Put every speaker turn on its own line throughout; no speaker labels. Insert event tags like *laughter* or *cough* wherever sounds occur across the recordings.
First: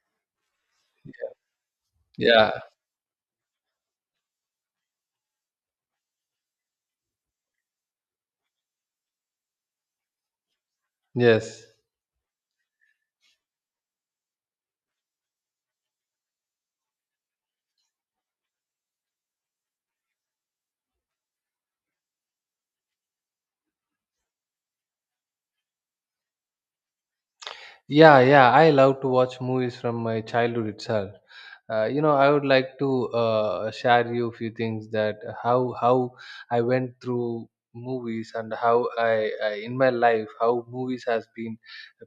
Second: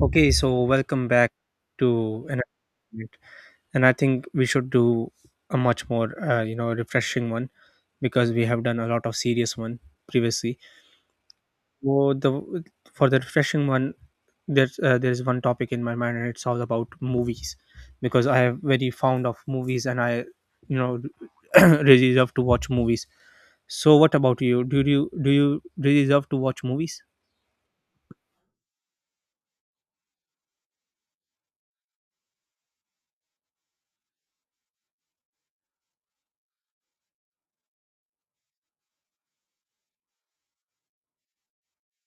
Okay, so welcome back to
Yeah.
another unit. And I think we should do a much more you know refreshing one because we have done a lot of serious one previously.
Yes.
So the for the refreshing one, there's one topic in my mind and it's all about movies because I am very fond of movies and I you know *clears throat* really love to watch movies. So what about you? Do you really love to watch movies?
Yeah. I love to watch movies from my childhood itself. You know, I would like to share you a few things that how I went through movies and how I in my life how movies has been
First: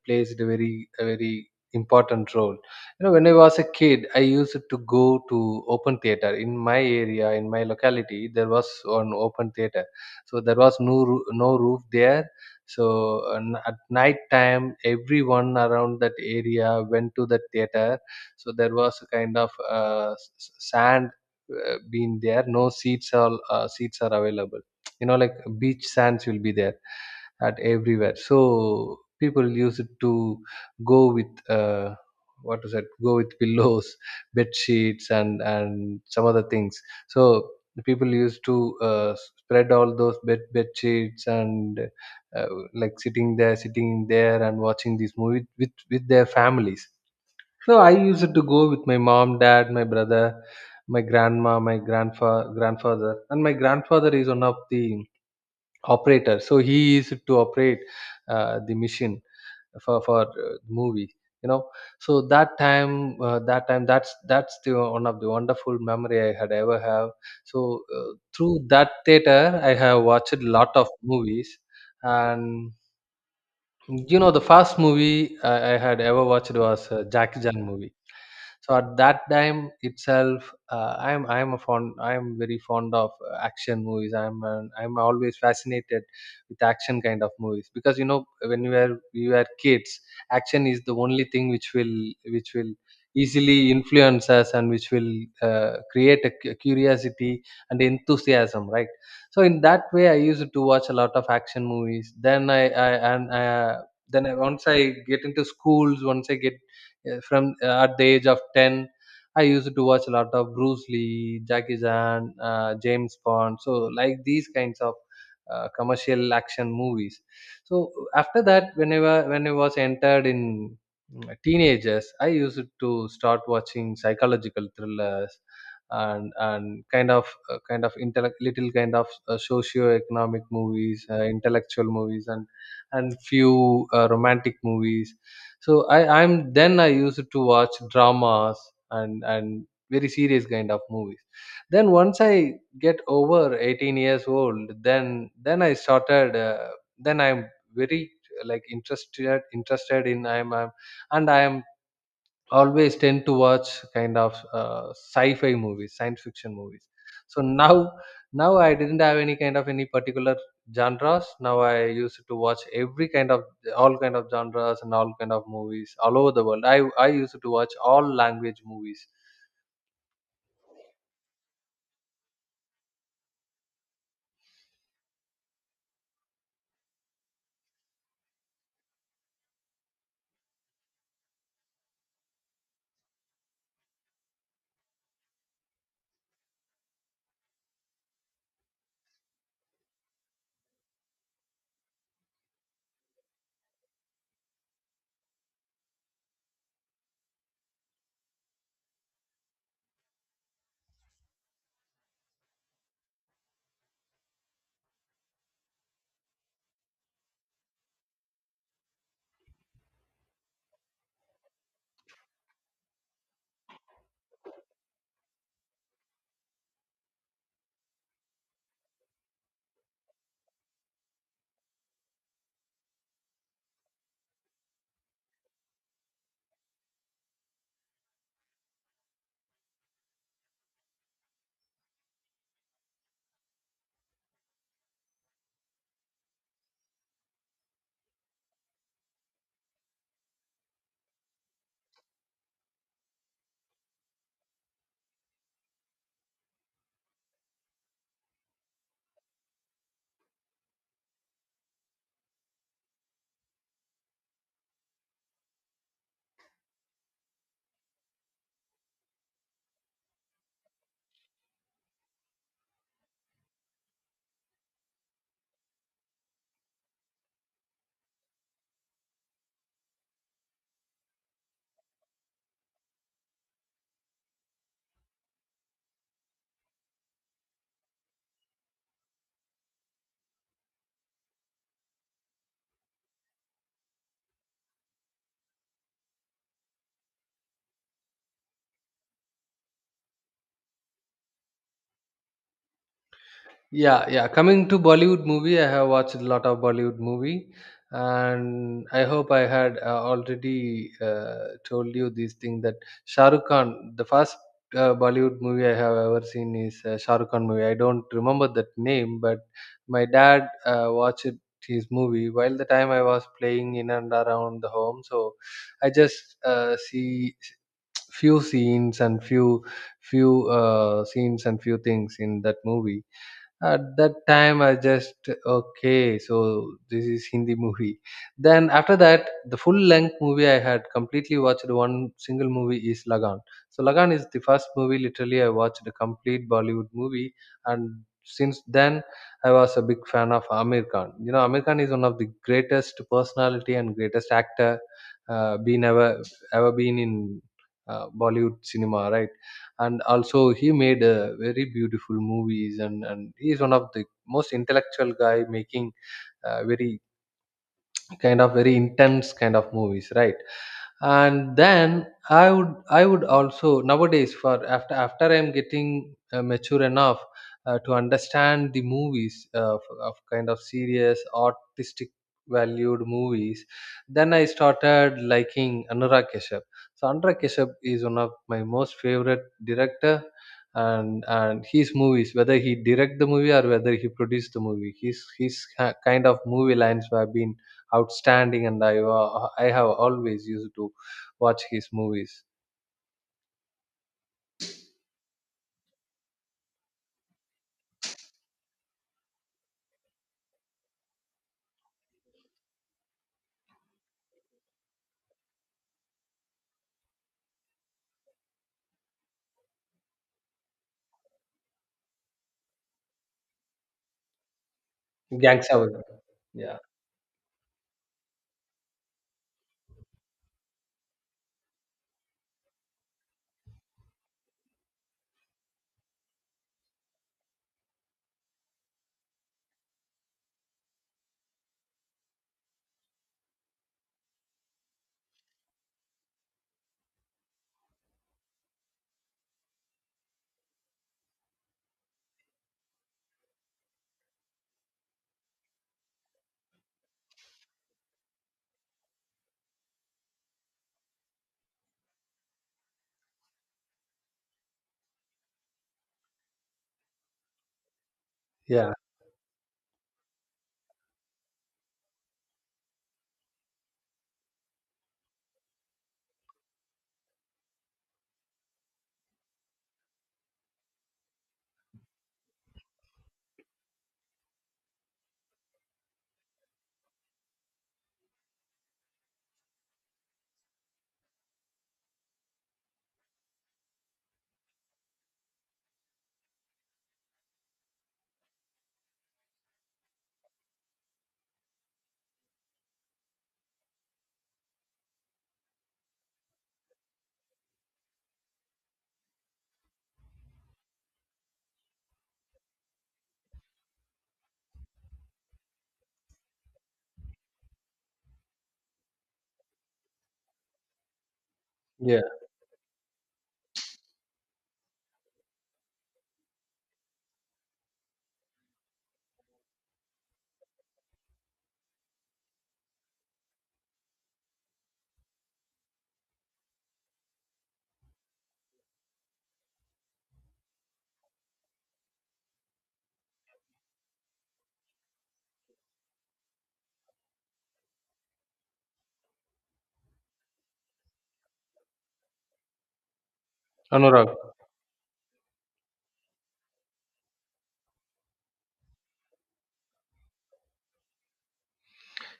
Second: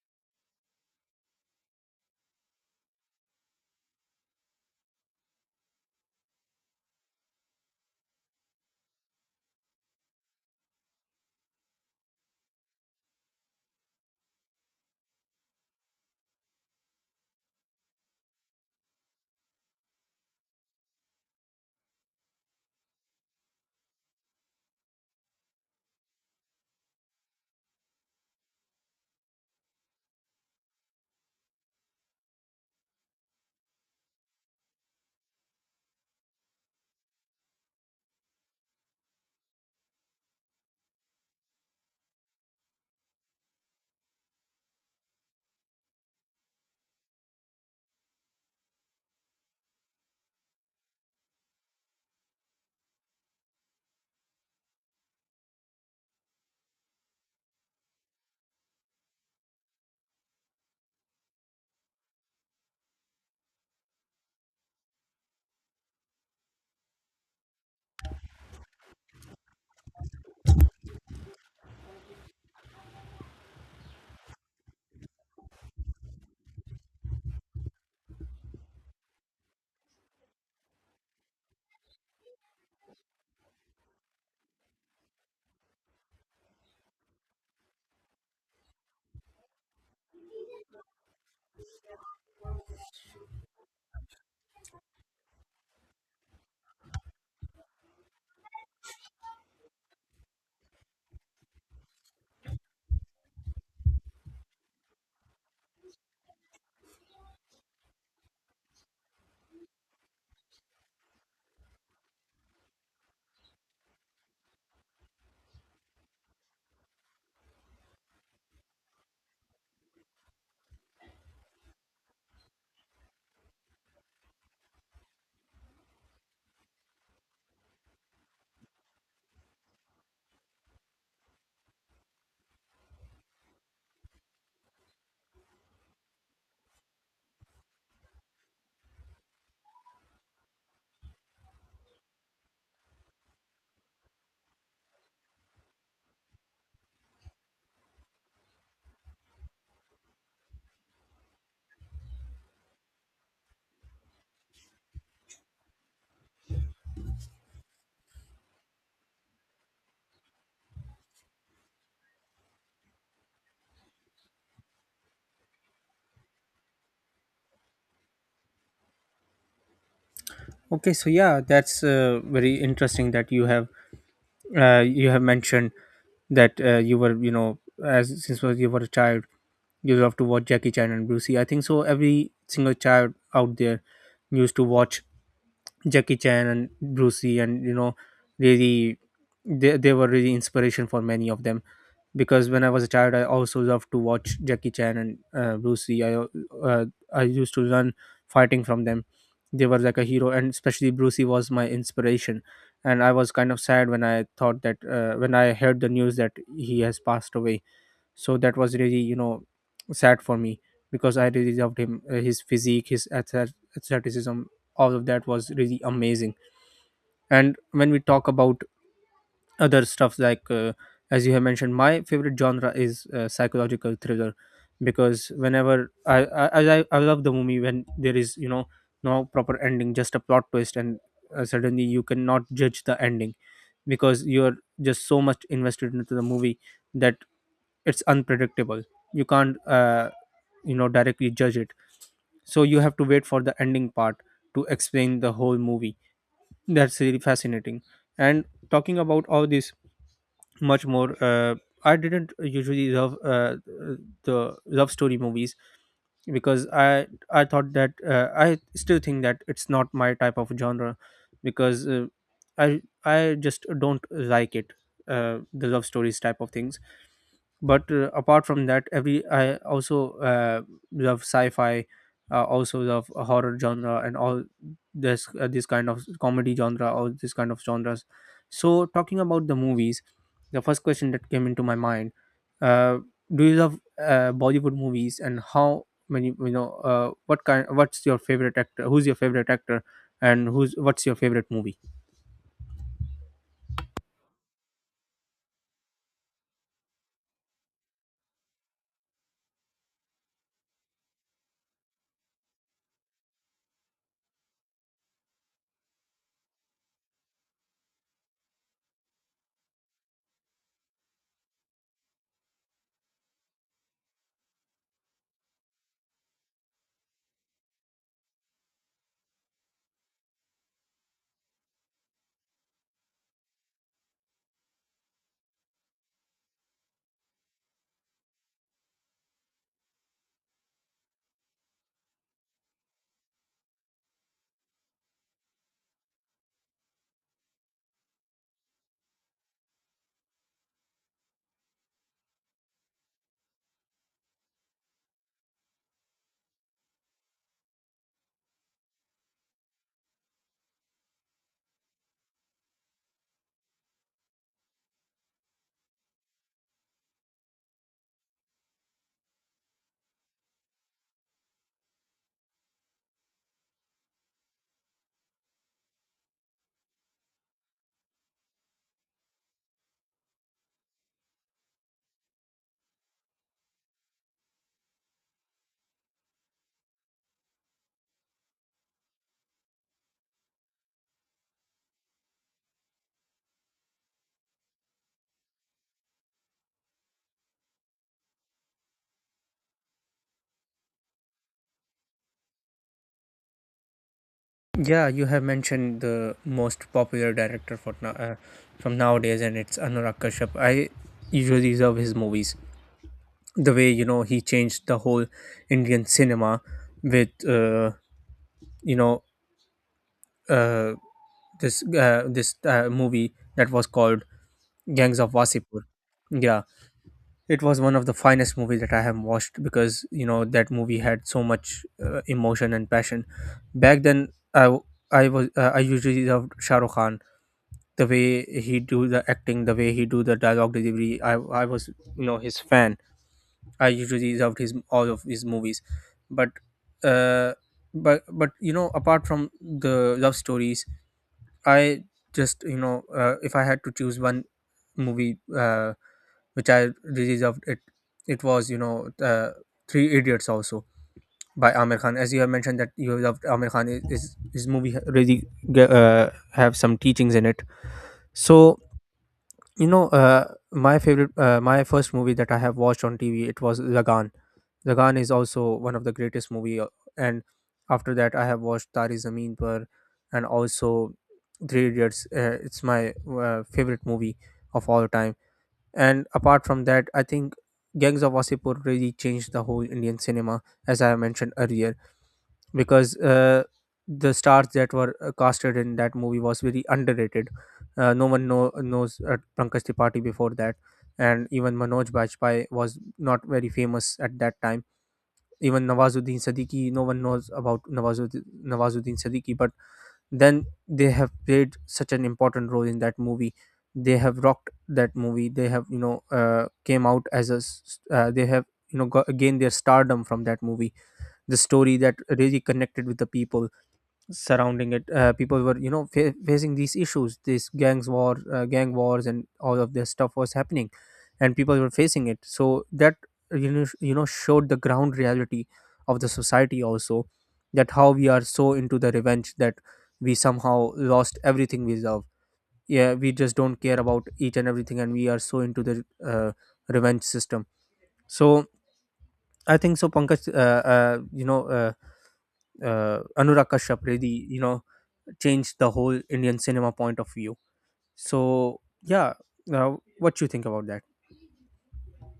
placed a very important role. You know, when I was a kid, I used to go to open theater in my area in my locality. There was one open theater, so there was no roof there. So and at night time, everyone around that area went to the theater. So there was a kind of sand being there. No seats are Seats are available. You know, like beach sands will be there at everywhere, so people use it to go with what is it go with pillows *laughs* bed sheets and some other things. So the people used to uh, spread all those bed sheets and, uh, like, sitting there and watching these movies with their families. So I used to go with my mom, dad, my brother, my grandma, my grandfather, and my grandfather is one of the operator, so he is to operate the machine for movie, you know. So that time, that's the one of the wonderful memory I had ever have. So through that theater I have watched a lot of movies. And you know, the first movie I had ever watched was Jackie Chan movie. So at that time itself, I'm very fond of action movies. I'm always fascinated with action kind of movies, because you know, when we were kids, action is the only thing which will easily influence us and which will create a curiosity and enthusiasm, right? So in that way, I used to watch a lot of action movies. Then I and I, then I, Once I get into schools, once I get from at the age of 10, I used to watch a lot of Bruce Lee, Jackie Chan, James Bond, so like these kinds of commercial action movies. So after that, whenever when I was entered in teenagers, I used to start watching psychological thrillers and kind of, intellect, little kind of socio-economic movies, intellectual movies, and few romantic movies. So I, I'm then I used to watch dramas and very serious kind of movies. Then once I get over 18 years old, then I started. Then I'm Very like interested in, I am always tend to watch kind of sci-fi movies, science fiction movies. So now, I didn't have any particular genres. Now I used to watch every kind of, all kind of genres and all kind of movies all over the world. I used to watch all language movies.
Okay, so yeah, that's very interesting that you have mentioned that you were, you know, as since was you were a child you love to watch Jackie Chan and Bruce Lee. I think so. Every single child out there used to watch Jackie Chan and Bruce Lee, and, you know, really they were really inspiration for many of them because when I was a child I also loved to watch Jackie Chan and Bruce Lee. Uh, I used to learn fighting from them. They were like a hero, and especially Bruce Lee was my inspiration, and I was kind of sad when I thought that when I heard the news that he has passed away. So that was really, you know, sad for me because I really loved him, his physique, his athleticism. All of that was really amazing. And when we talk about other stuff like, as you have mentioned, my favorite genre is psychological thriller because whenever I love the movie when there is, you know, no proper ending, just a plot twist, and suddenly you cannot judge the ending because you're just so much invested into the movie that it's unpredictable. You can't, you know, directly judge it. So you have to wait for the ending part to explain the whole movie. That's really fascinating. And talking about all this much more, I didn't usually love, the love story movies because i thought that I still think that it's not my type of genre because, uh, i I just don't like it, the love stories type of things. But apart from that, every I also, love sci-fi, also love horror genre, and all this kind of comedy genre, all this kind of genres. So talking about the movies, the first question that came into my mind, uh, do you love bollywood movies, and how many, you know, uh, what's your favorite actor, who's your favorite actor, and who's what's your favorite movie?
Yeah, yeah. Coming to Bollywood movie, I have watched a lot of Bollywood movie, and I hope I had already told you this thing that Shah Rukh Khan, the first Bollywood movie I have ever seen is Shah Rukh Khan movie. I don't remember that name, but my dad watched his movie while the time I was playing in and around the home. So I just see few scenes and few few scenes and few things in that movie. At that time I just okay, so this is Hindi movie. Then after that, the full length movie I had completely watched one single movie is Lagan. So Lagan is the first movie literally I watched a complete Bollywood movie. And since then, I was a big fan of Amir Khan. You know, Amir Khan is one of the greatest personality and greatest actor been ever ever been in Bollywood cinema, right? And also he made a very beautiful movies, and he is one of the most intellectual guy making uh, very very intense kind of movies, right? And then I would also nowadays for after I'm getting mature enough to understand the movies, of kind of serious artistic valued movies. Then I started liking Anurag Kashyap. So Anurag Kashyap is one of my most favorite director, and his movies, whether he direct the movie or whether he produced the movie, his kind of movie lines have been outstanding, and I have always used to watch his movies.
Yeah, you have mentioned the most popular director for now, from nowadays, and it's Anurag Kashyap. I usually love his movies. The way, you know, he changed the whole Indian cinema with, you know uh, this this movie that was called Gangs of
Gangsta.
Wasipur. Yeah,
Yeah,
it was one of the finest movies that I have watched because you know that movie had so much emotion and passion. Back then, I w- I was I usually loved Shah Rukh Khan, the way he do the acting, the way he do the dialogue delivery. I was, you know, his fan. I usually loved his all of his movies. But uh but but you know, apart from the love stories, I just, you know, if I had to choose one movie which I really loved it, it was, you know, three idiots also by Amir Khan. As you have mentioned that you loved Amir Khan, is his movie really have some teachings in it. So,
yeah,
you know, my favorite, my first movie that I have watched on tv, it was lagan. Lagan is also one of the greatest movie, and after that I have watched tari zameen par, and also three idiots, it's my favorite movie of all time. And apart from that, I think gangs of wasseypur really changed the whole indian cinema, as I mentioned earlier, because the stars that were casted in that movie was very underrated. No one knows Pankaj Tripathi before that, and even Manoj Bajpayee was not very famous at that time. Even Nawazuddin Siddiqui, no one knows about Nawazuddin Siddiqui. But then they have played such an important role in that movie. They have rocked that movie. They have, you know, came out as a s- s- they have, you know, gained their stardom from that movie. The story that
yeah.
really connected with the people surrounding it, people were, you know, facing these issues, this gangs war, gang wars, and all of this stuff was happening and people were facing it. So that, you know, you know, showed the ground reality of the society also, that how we are so into the revenge that we somehow lost everything we love. Yeah, we just don't care about each and everything, and we are so into the revenge system. So I think so pankaj you know anurag kashyap
Anurag.
really, you know, changed the whole Indian cinema point of view. So yeah, now what you think about that?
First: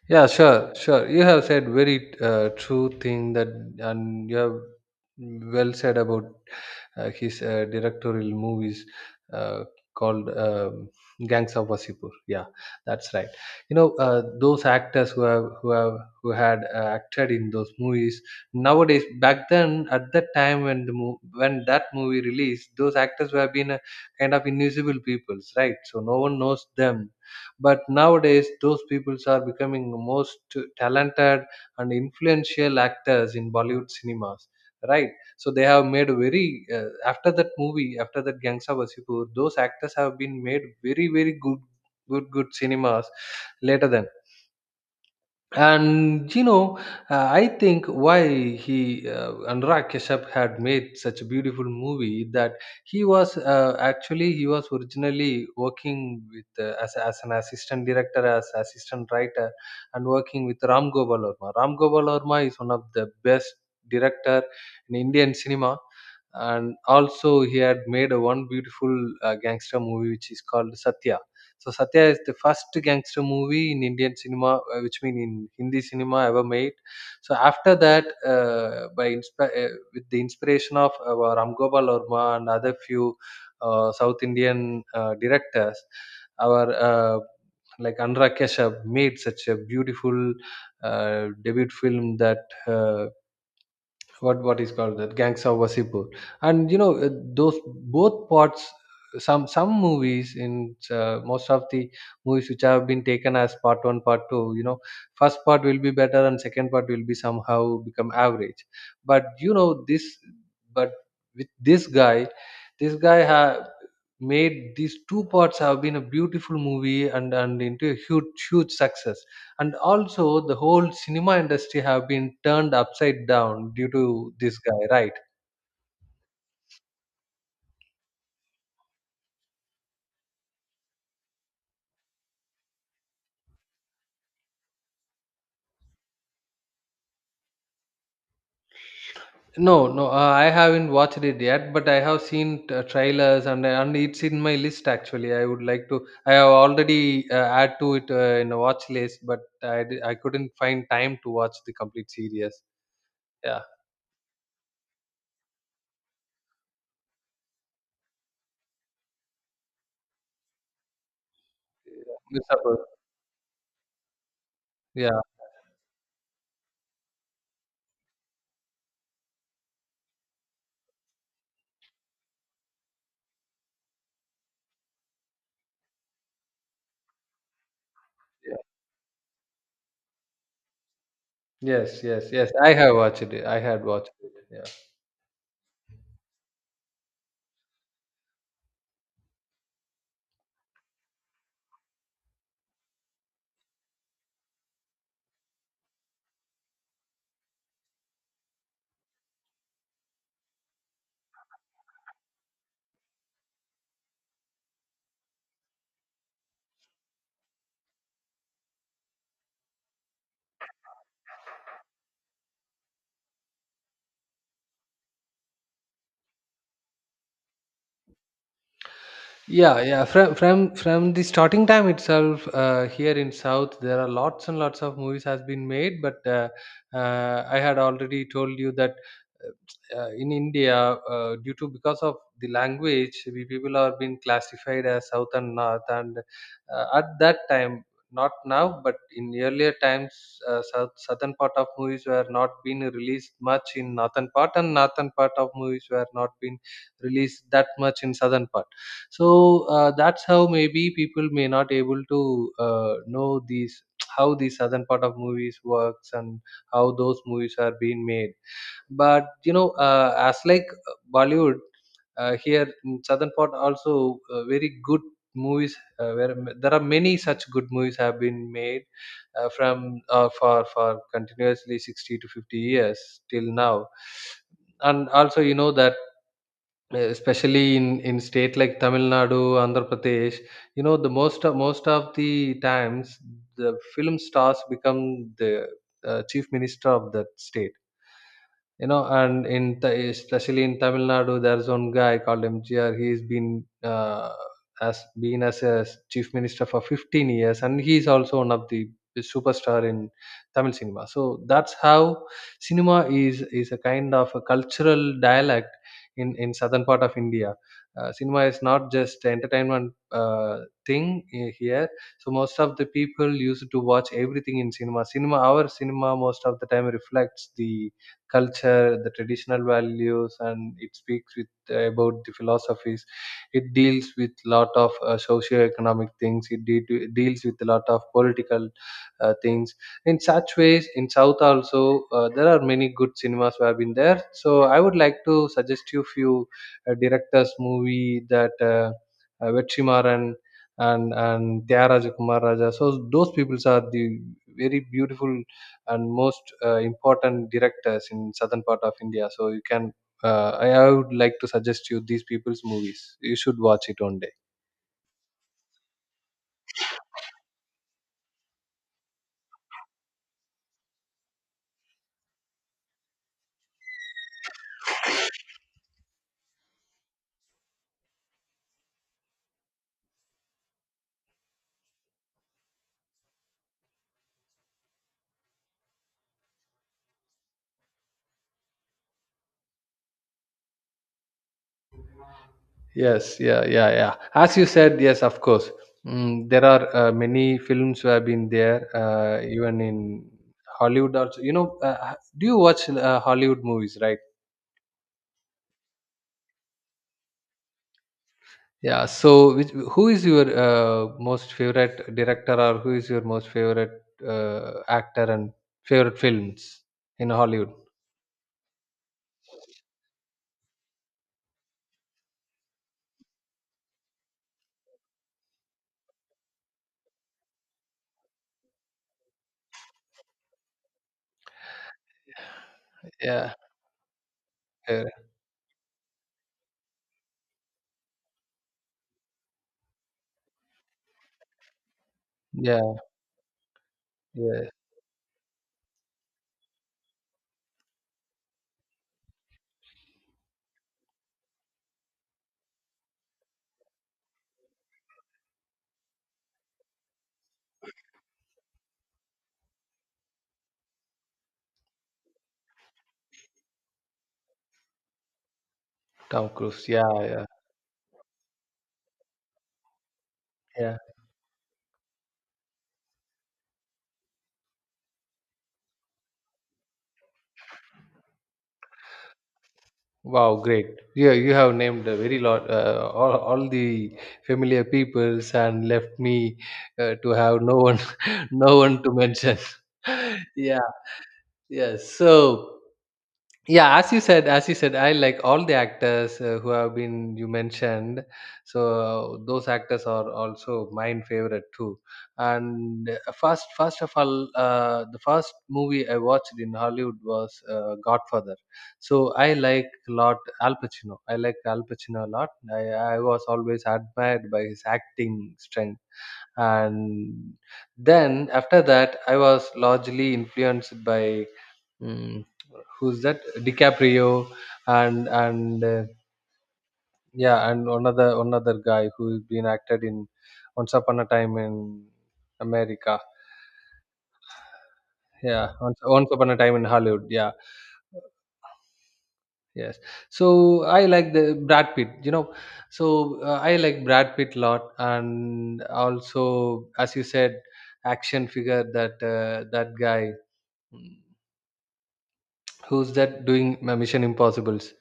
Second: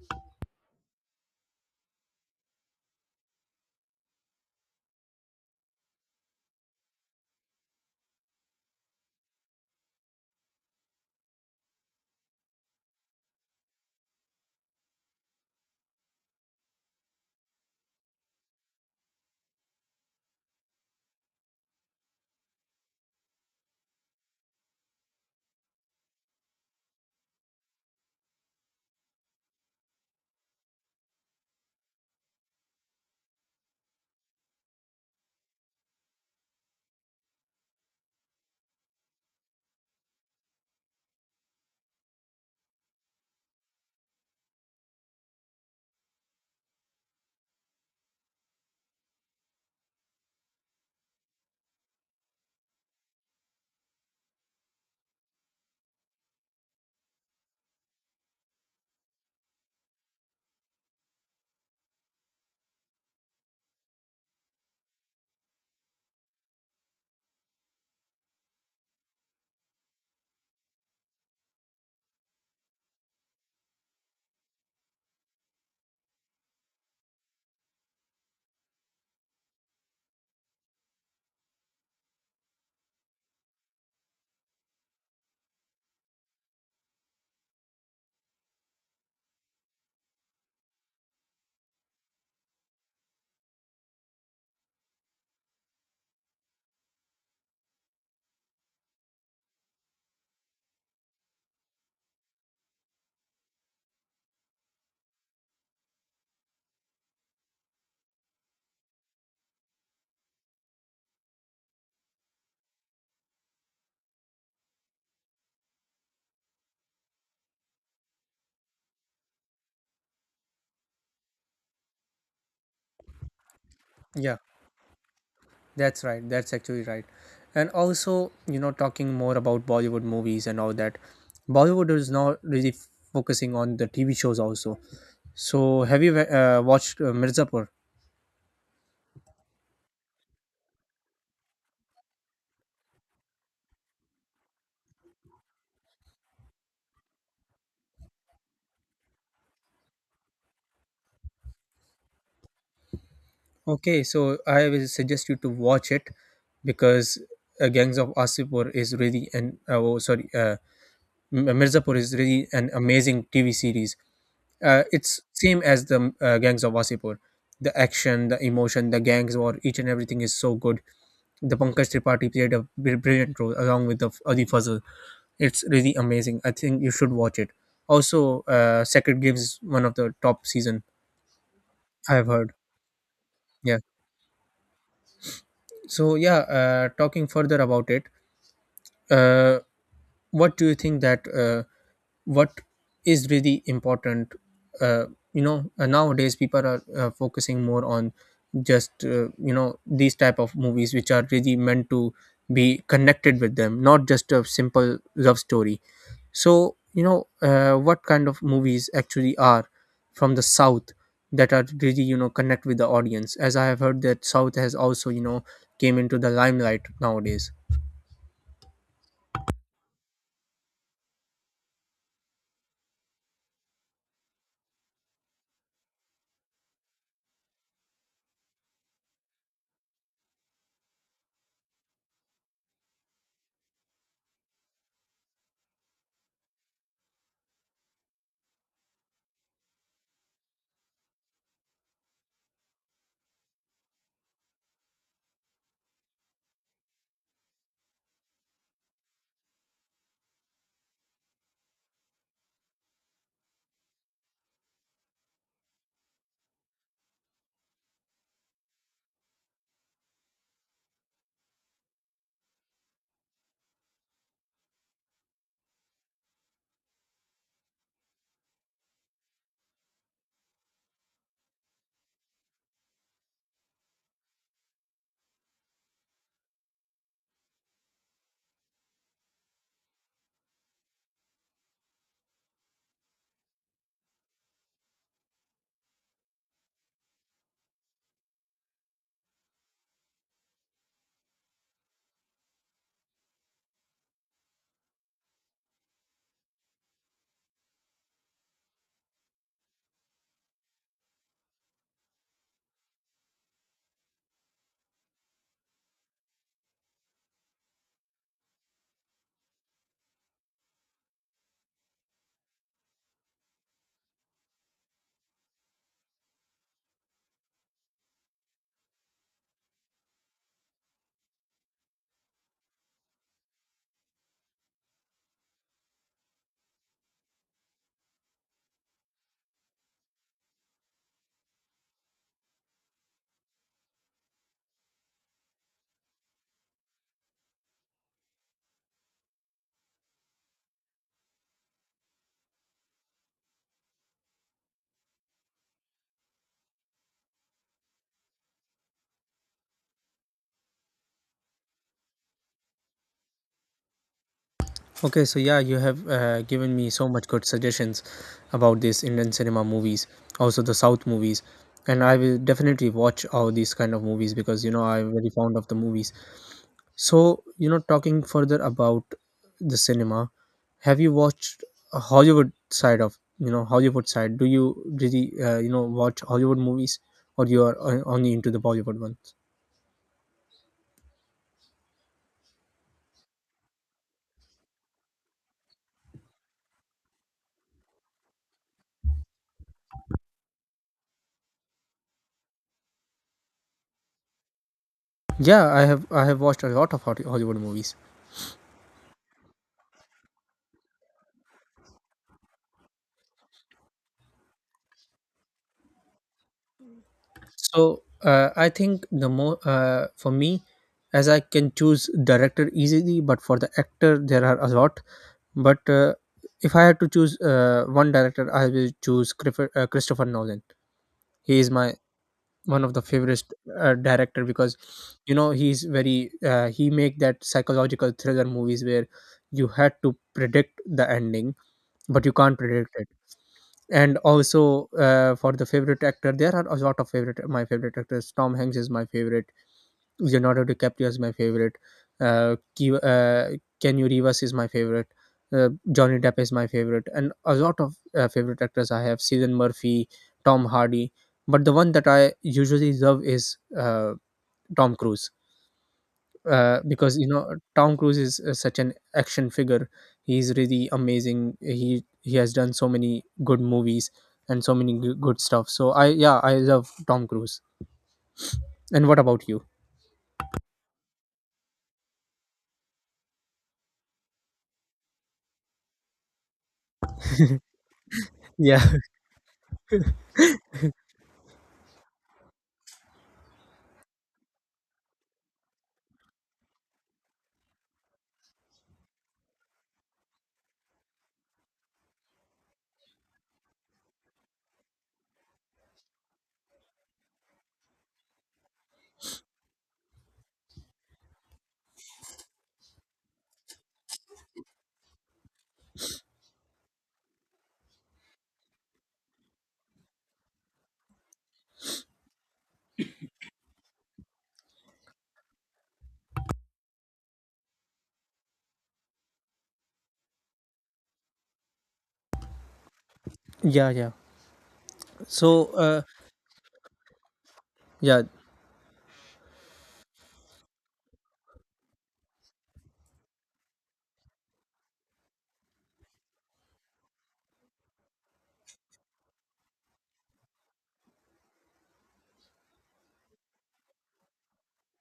Yeah, sure. You have said very true thing that, and you have well said about his directorial movies uh, called Gangs of Wasipur. Yeah, that's right. You know, those actors who had acted in those movies nowadays. Back then, at that time when when that movie released, those actors were been a kind of invisible peoples, right? So no one knows them, but nowadays, those peoples are becoming most talented and influential actors in Bollywood cinemas, right? So they have made very, after that movie, after that Gangsta Vasipur, those actors have been made very good, good cinemas later then. And you know, I think why he, Anurag Kashyap had made such a beautiful movie, that he was, actually he was originally working with, as an assistant director, as assistant writer, and working with Ram Gopal Varma. Ram Gopal Varma is one of the best director in Indian cinema, and also he had made a one beautiful gangster movie which is called Satya. So Satya is the first gangster movie in Indian cinema, which mean in Hindi cinema ever made. So after that, with the inspiration of Ram Gopal Varma and other few South Indian directors, our like Anurag Kashyap made such a beautiful debut film that, what is called that Gangs of Wasipur. And you know, those both parts, some movies in, most of the movies which have been taken as part 1 part 2, you know, first part will be better and second part will be somehow become average. But you know, this, but with this guy, this guy ha- made these two parts have been a beautiful movie, and into a huge success. And also the whole cinema industry have been turned upside down due to
Yeah,
this guy, right?
that's right. That's actually right. And also, you know, talking more about Bollywood movies and all that, Bollywood is now really focusing on the TV shows also. So, have you watched Mirzapur?
No, I haven't watched it yet, but I have seen trailers, and it's in my list. Actually I would like to, I have already add to it in a watch list, but I couldn't find time to watch the complete series. Yeah.
Okay, so I will suggest you to watch it because Gangs of Asipur is really an oh, sorry, M- Mirzapur is
Miss
really an
Apple.
amazing TV series.
Yeah,
It's same as the gangs of Wasipur. The action, the emotion, the gangs war, each and everything is so good. The Pankaj Tripathi played a brilliant role along with the Adi Fazl. It's really amazing. I think you should watch it. Also,
yeah.
Sacred Games is one of the top season
yes yes
I've
yes
heard.
I have watched it, i
Yeah.
had watched it Yeah.
So yeah, talking further about it, uh, what do you think that, what is really important, uh, you know, nowadays people are focusing more on just, you know, these type of movies which are really meant to be connected with them, not just a simple love story. So you know, what kind of movies actually are from the south that are really, you know, connect with the audience, as I have heard that south has also, you know, came into the limelight nowadays.
Yeah, yeah. From the starting time itself, here in South, there are lots and lots of movies has been made. But I had already told you that, in India, due to because of the language, we people are being classified as South and North. And at that time, not now, but in earlier times, southern part of movies were not being released much in northern part, and northern part of movies were not being released that much in southern part. So that's how maybe people may not able to know these *tsk* how the southern part of movies works and how those movies are being made. But you know, as like Bollywood, here in southern part also, very good movies, there are many such good movies have been made from for continuously 60 to 50 years till now. And also you know that especially in state like Tamil Nadu, Andhra Pradesh, you know, the most of the times the film stars become the chief minister of that state, you know. And especially in Tamil Nadu, there's one guy called MGR. He's been, uh, as been as a chief minister for 15 years, and he's also one of the superstar in Tamil cinema. So that's how cinema is a kind of a cultural dialect in southern part of India. Cinema is not just entertainment uh, thing here. So most of the people used to watch everything in cinema. Our cinema most of the time reflects the culture, the traditional values, and it speaks with about the philosophies. It deals with lot of socio-economic things. It deals with a lot of political things. In such ways, in South also there are many good cinemas who have been there. So I would like to suggest you few directors' movie that Vetrimaran and Tyagaraja Kumar Raja. So those peoples are the very beautiful and most important directors in southern part of India. So you can, I would like to suggest you these people's movies. You should watch it one day.
Okay, so yeah, you have given me so much good suggestions about these Indian cinema movies, also the South movies, and I will definitely watch all these kind of movies because you know I'm very fond of the movies. So you know, talking further about the cinema, have you watched a Hollywood side of, you know, Hollywood side? Do you really, you know, watch Hollywood movies, or you are only into the Bollywood ones?
Yes, yeah, yeah, yeah. As you said, yes, of course. Mm, there are many films who have been there, even in Hollywood. Also, you know, do you watch Hollywood movies, right?
Yeah, I have watched a lot of Hollywood movies.
Yeah. So, which, who is your most favorite director, or who is your most favorite actor and favorite films in Hollywood?
So I think the more, for me, as I can choose director easily, but for the actor there are a lot. But if I had to choose one director, I will choose Christopher Nolan. He is my one of the favorite
Yeah.
director because
Yeah,
you know he's very he make that psychological thriller movies where you had to predict the ending but you can't predict
yeah,
it. And
yeah.
also, for the favorite actor, there are a lot of favorite, my favorite actors. Tom Hanks is my favorite. Leonardo DiCaprio is my favorite. Uh, Ke- uh, Kenny Reeves is my favorite. Johnny Depp is my favorite, and a lot of favorite actors I have: Cillian Murphy, Tom Hardy. But the one that I usually love is Tom Cruise,
Tom Cruise. Yeah,
because you
yeah,
know Tom Cruise is such an action figure. He's really
yeah.
amazing. He has done so many good movies and so many good stuff. So I, yeah, I love Tom Cruise. And what about you?
Wow, great. Yeah, you have named a very lot, all the familiar peoples and left me to have no one, *laughs* no
Yeah,
one to mention. *laughs* Yeah, yes. So. Yeah, as you said, I like all the actors who have been you mentioned. So those actors are also mine favorite too. And first of all, the first movie I watched in Hollywood was Godfather. So I like a lot. Al Pacino, I like Al Pacino a lot. I was always admired by his acting strength, and then after that I was largely influenced by mm, who's that, DiCaprio. And yeah, and another guy who's been acted in Once Upon a Time in America.
*laughs* yeah, yeah.
Yeah,
So,
Once, Once Upon a Time in Hollywood. Yeah,
Yeah,
yes. So I like the Brad Pitt, you know. So I like Brad Pitt a lot, and also as you said, action figure, that that guy. Hmm, who's that doing my Mission Impossible's?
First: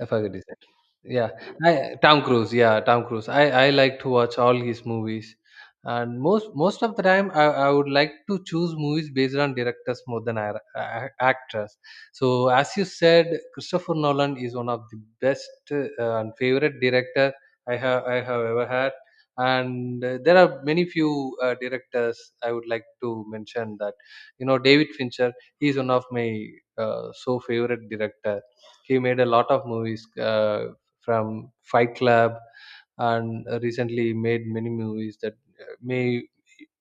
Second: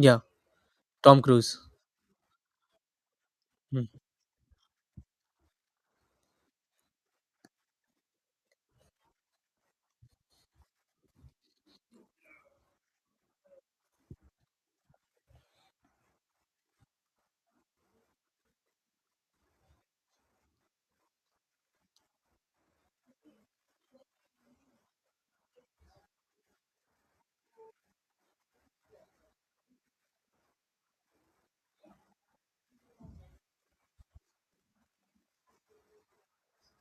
I forget his name.
Tom
Yeah,
Cruise.
Tom Cruise. Yeah, Tom Cruise. I
Hmm.
like to watch all his movies, and most of the time I would like to choose movies based on directors more than actors. So as you said, Christopher Nolan is one of the best and favorite director I have ever had. And there are many few directors I would like to mention that, you know, David Fincher, he is one of my so favorite director. He made a lot of movies, from Fight Club, and recently made many movies that uh, may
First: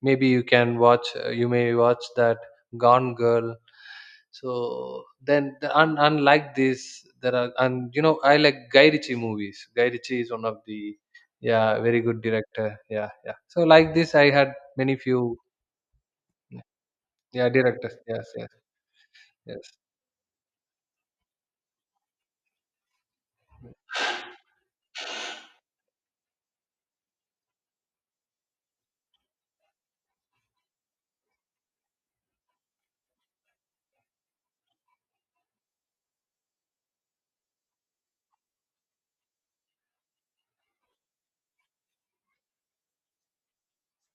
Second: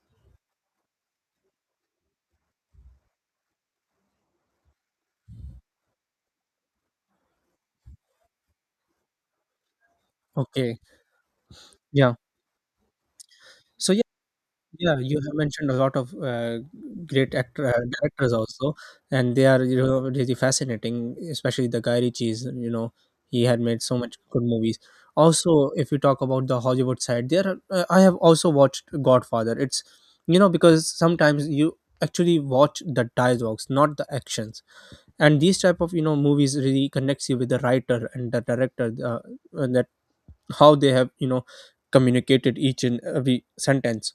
maybe you can watch. You may watch that Gone Girl. So then, unlike this, there are, and you know I like Guy Ritchie movies. Guy Ritchie is one of
Okay,
the, yeah, very
yeah.
good director. Yeah, yeah. So
So
like
yeah,
this, I had many
yeah, you have
few,
mentioned a lot of great
yeah,
actor
directors. Yes,
directors
yes,
also, and they
yes.
are, you know, really fascinating, especially the Guy Ritchie's. You know, he had made so much good movies. Also, if you talk about the Hollywood side, there are, I have also watched Godfather. It's because sometimes you actually watch the dialogues, not the actions, and these type of movies really connects you with the writer and the director, and that how they have communicated each and every sentence,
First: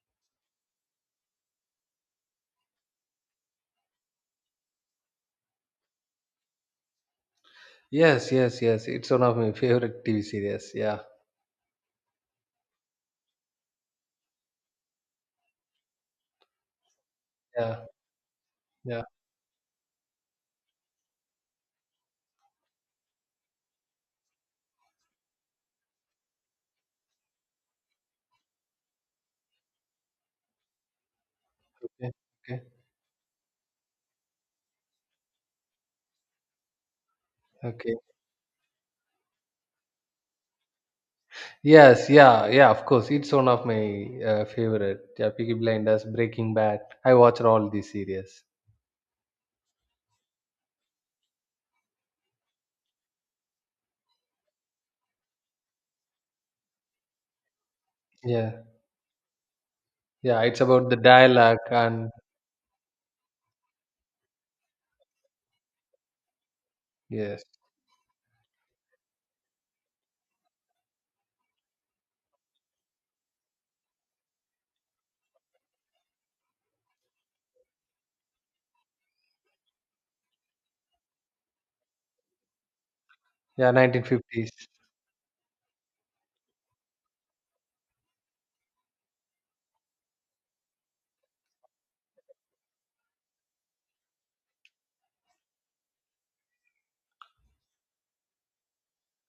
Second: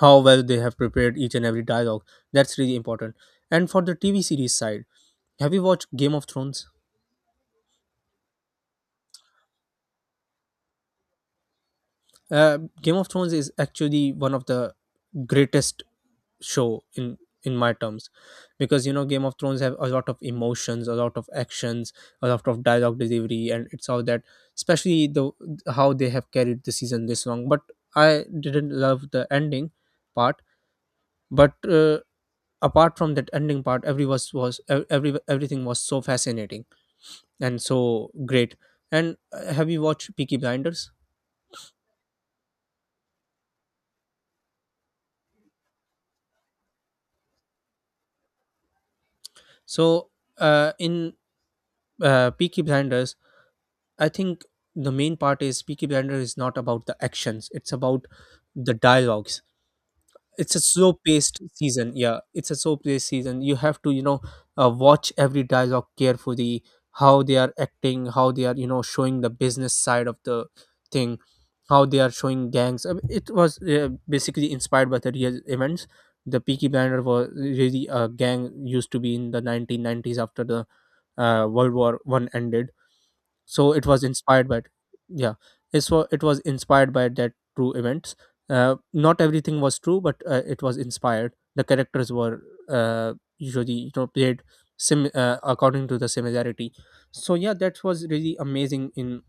how well they have prepared each and every dialogue. That's really important. And for the TV series side, have you watched Game of Thrones?
Yes, yes, yes. It's one of my favorite TV series. Yeah,
Game of Thrones is actually one of the greatest show in my
yeah,
terms, because
yeah.
Game of Thrones have a lot of emotions, a lot of actions, a lot of dialogue delivery, and it's all that. Especially the how they have carried the season this long, but I didn't love the ending part. But
Okay, okay,
apart from that ending part, every was ev- every everything was so fascinating and
okay.
so great. And have you watched Peaky Blinders?
Yes, yeah, yeah. Of course, it's one of my favorite. Yeah, Peaky Blinders, Breaking Bad. I watched all these series.
So in Peaky Blinders, I think the main part is Peaky Blinders is not about the actions, it's about
Yeah,
the dialogues.
yeah.
It's a
It's about
slow
the
paced
dialogue
season.
and,
Yeah, it's a slow paced season. You have to watch every dialogue carefully, how they
yes,
are acting, how they are showing the business side of the thing, how they are showing gangs. I mean, it was basically inspired by the real events. The Peaky Blinder was really a gang used to be in the 1990s after the World War One ended.
yeah,
So it was inspired
1950s.
by, yeah, it was inspired by that true events. Not everything was true, but it was inspired, the characters were usually played sim according to the similarity. So yeah, that was really amazing. In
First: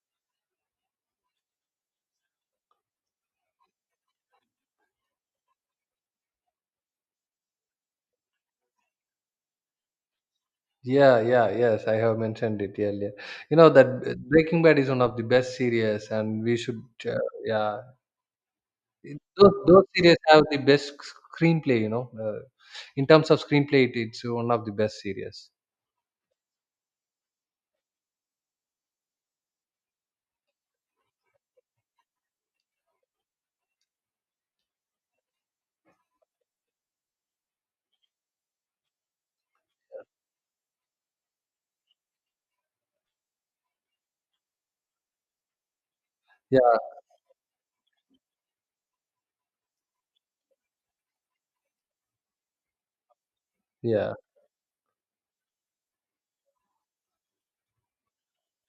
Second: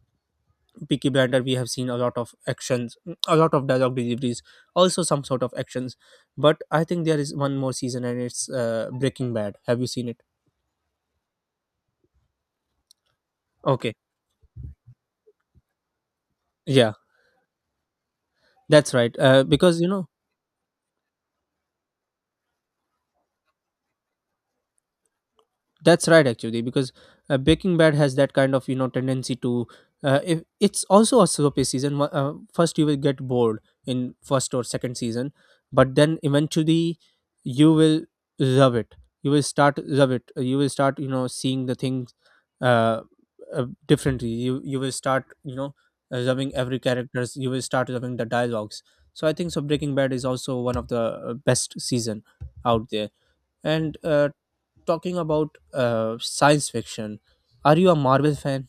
Peaky Blinder we have seen a lot of actions, a lot of dialogue deliveries, also some sort of actions. But I think there is one more season, and it's Breaking Bad. Have you seen it?
Yeah, yeah, yes. I have mentioned it earlier. You know that
Okay.
Breaking Bad is one of the best series, and we should,
Yeah,
uh, yeah.
that's right.
Those
Because
those series have the best screenplay, you know. In terms of screenplay, it's one of the best series.
that's right, actually, because Breaking Bad has that kind of tendency to. If it's also a soapy season. First, you will get bored in first or second season, but then eventually you will love it. You will start love it. You will start seeing the things uh, differently. You will start loving
Yeah,
every characters. You will start loving the dialogues. So I think so, Breaking Bad is also one of the best season out there. And
yeah.
talking about science fiction, are you a Marvel fan?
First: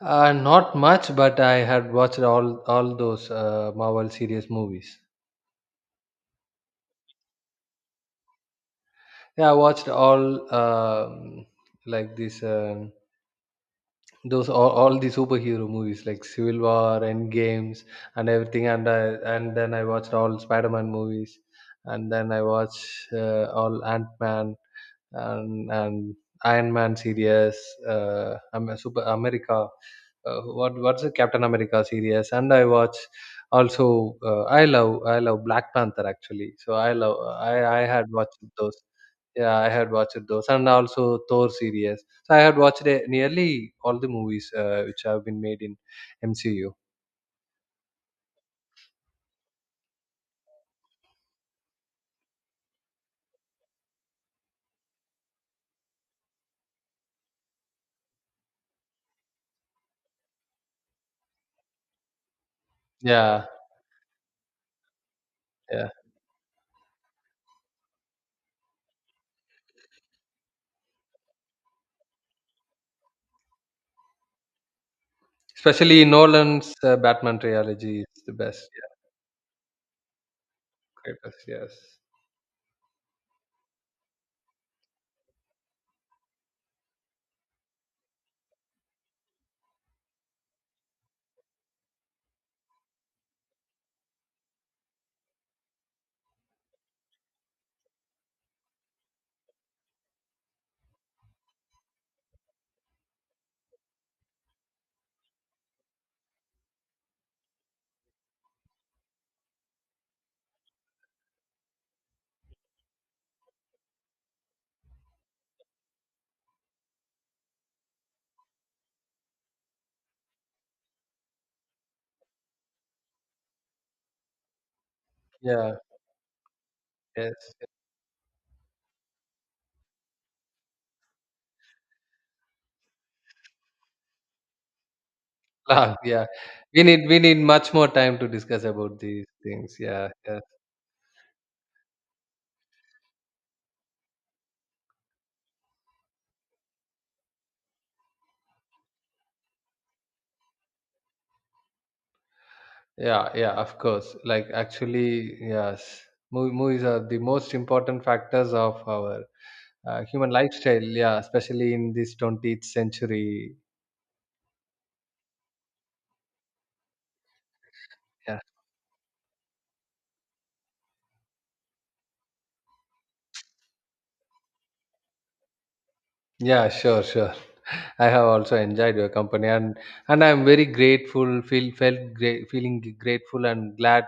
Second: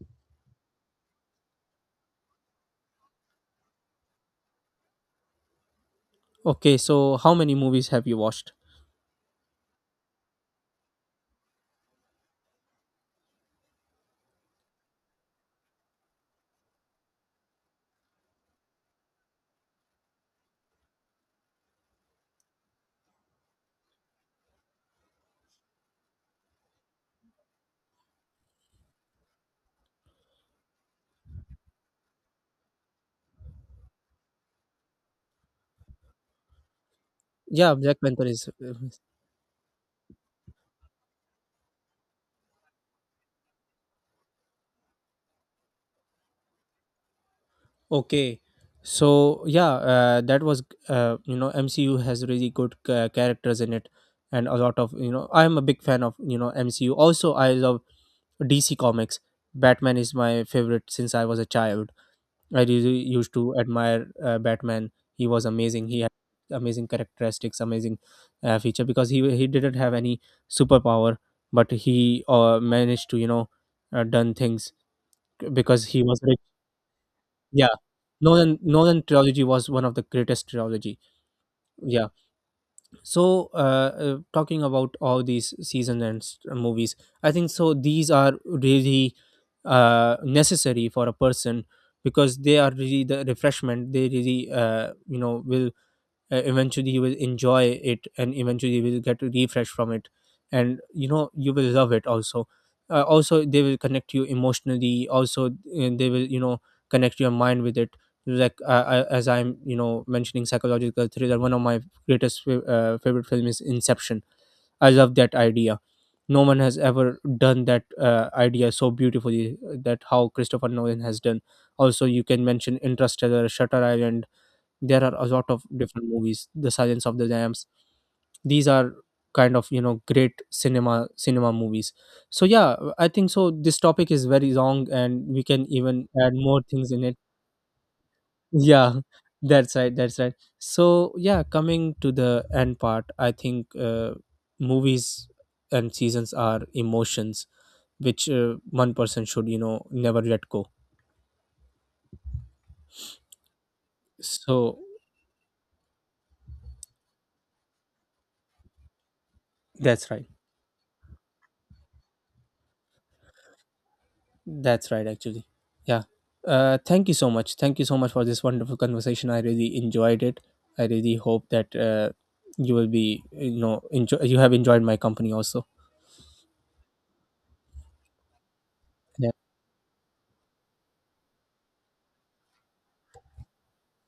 Not much, but I had watched all those Marvel series movies.
Okay, so how many movies have you watched?
Yeah, I watched all, like this those all the superhero movies like Civil War, End Games, and everything. And I, and then I watched all Spider Man movies, and then I watched all Ant Man and Iron Man series, Super America. What's the Captain America series? And I watch also. I love Black Panther actually. So I love
Yeah,
I
Black
had
Panther
watched
is
those. Yeah, I had watched those, and also Thor series. So I had watched nearly all the movies which have been made in MCU.
okay. So yeah, that was MCU has really good characters in it, and a lot of I'm a big fan of MCU. Also, I love DC Comics. Batman is my favorite since I was a child. I really used
Yeah,
to admire Batman. He was
yeah.
amazing. He had amazing characteristics, amazing feature, because he didn't have any superpower, but he managed to done things because he
Especially
was rich.
Nolan's Batman
Yeah,
trilogy is the
Nolan
best.
Nolan trilogy was one of the greatest trilogy.
Yeah, greatest. Yes.
Yeah, so talking about all these season and movies, I think so these are really necessary for a person, because they are really the refreshment. They really, will eventually you will enjoy it, and eventually you will get refreshed from it, and you will love it also. Also, they will connect you emotionally, also they will connect your mind with it. Like I, as I'm mentioning psychological thriller, one of my greatest favorite film is Inception. I love that idea. No one has ever done that idea so beautifully, that how Christopher Nolan has done. Also you can mention Interstellar, Shutter Island. There are a lot of
Yeah.
different movies, The Silence of the
Yes.
Lambs. These are kind of great cinema, cinema movies. So yeah, I think so this topic is very long, and we can
Class,
even
yeah.
add more
We
things in
need
it.
we need much more time to discuss
*laughs* Yeah,
about these things.
that's right,
Yeah,
that's right.
yeah,
So yeah, coming to the end part, I think movies and seasons are emotions which one person should never let go.
yeah, yeah. Of course. Like
So
actually, yes. Movies are the most important factors of our
that's right.
human lifestyle. Yeah, especially in this 20th century.
That's right, actually. Yeah. Thank you so much. Thank you so much for
Yeah,
this wonderful conversation. I really enjoyed it. I really hope that you will be, you know, enjoy. You have enjoyed my company also.
yeah. Sure, sure. *laughs* I have also enjoyed your
Yeah.
company, and I'm very grateful. Feel Felt great, feeling grateful and glad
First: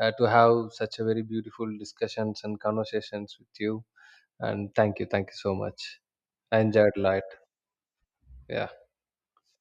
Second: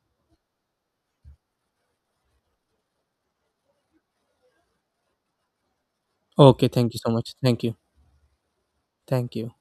to have such a very beautiful discussions and conversations with you. And thank you so much. I
Okay. Thank
enjoyed a
you so
lot.
much. Thank you.
Yeah.
Thank you.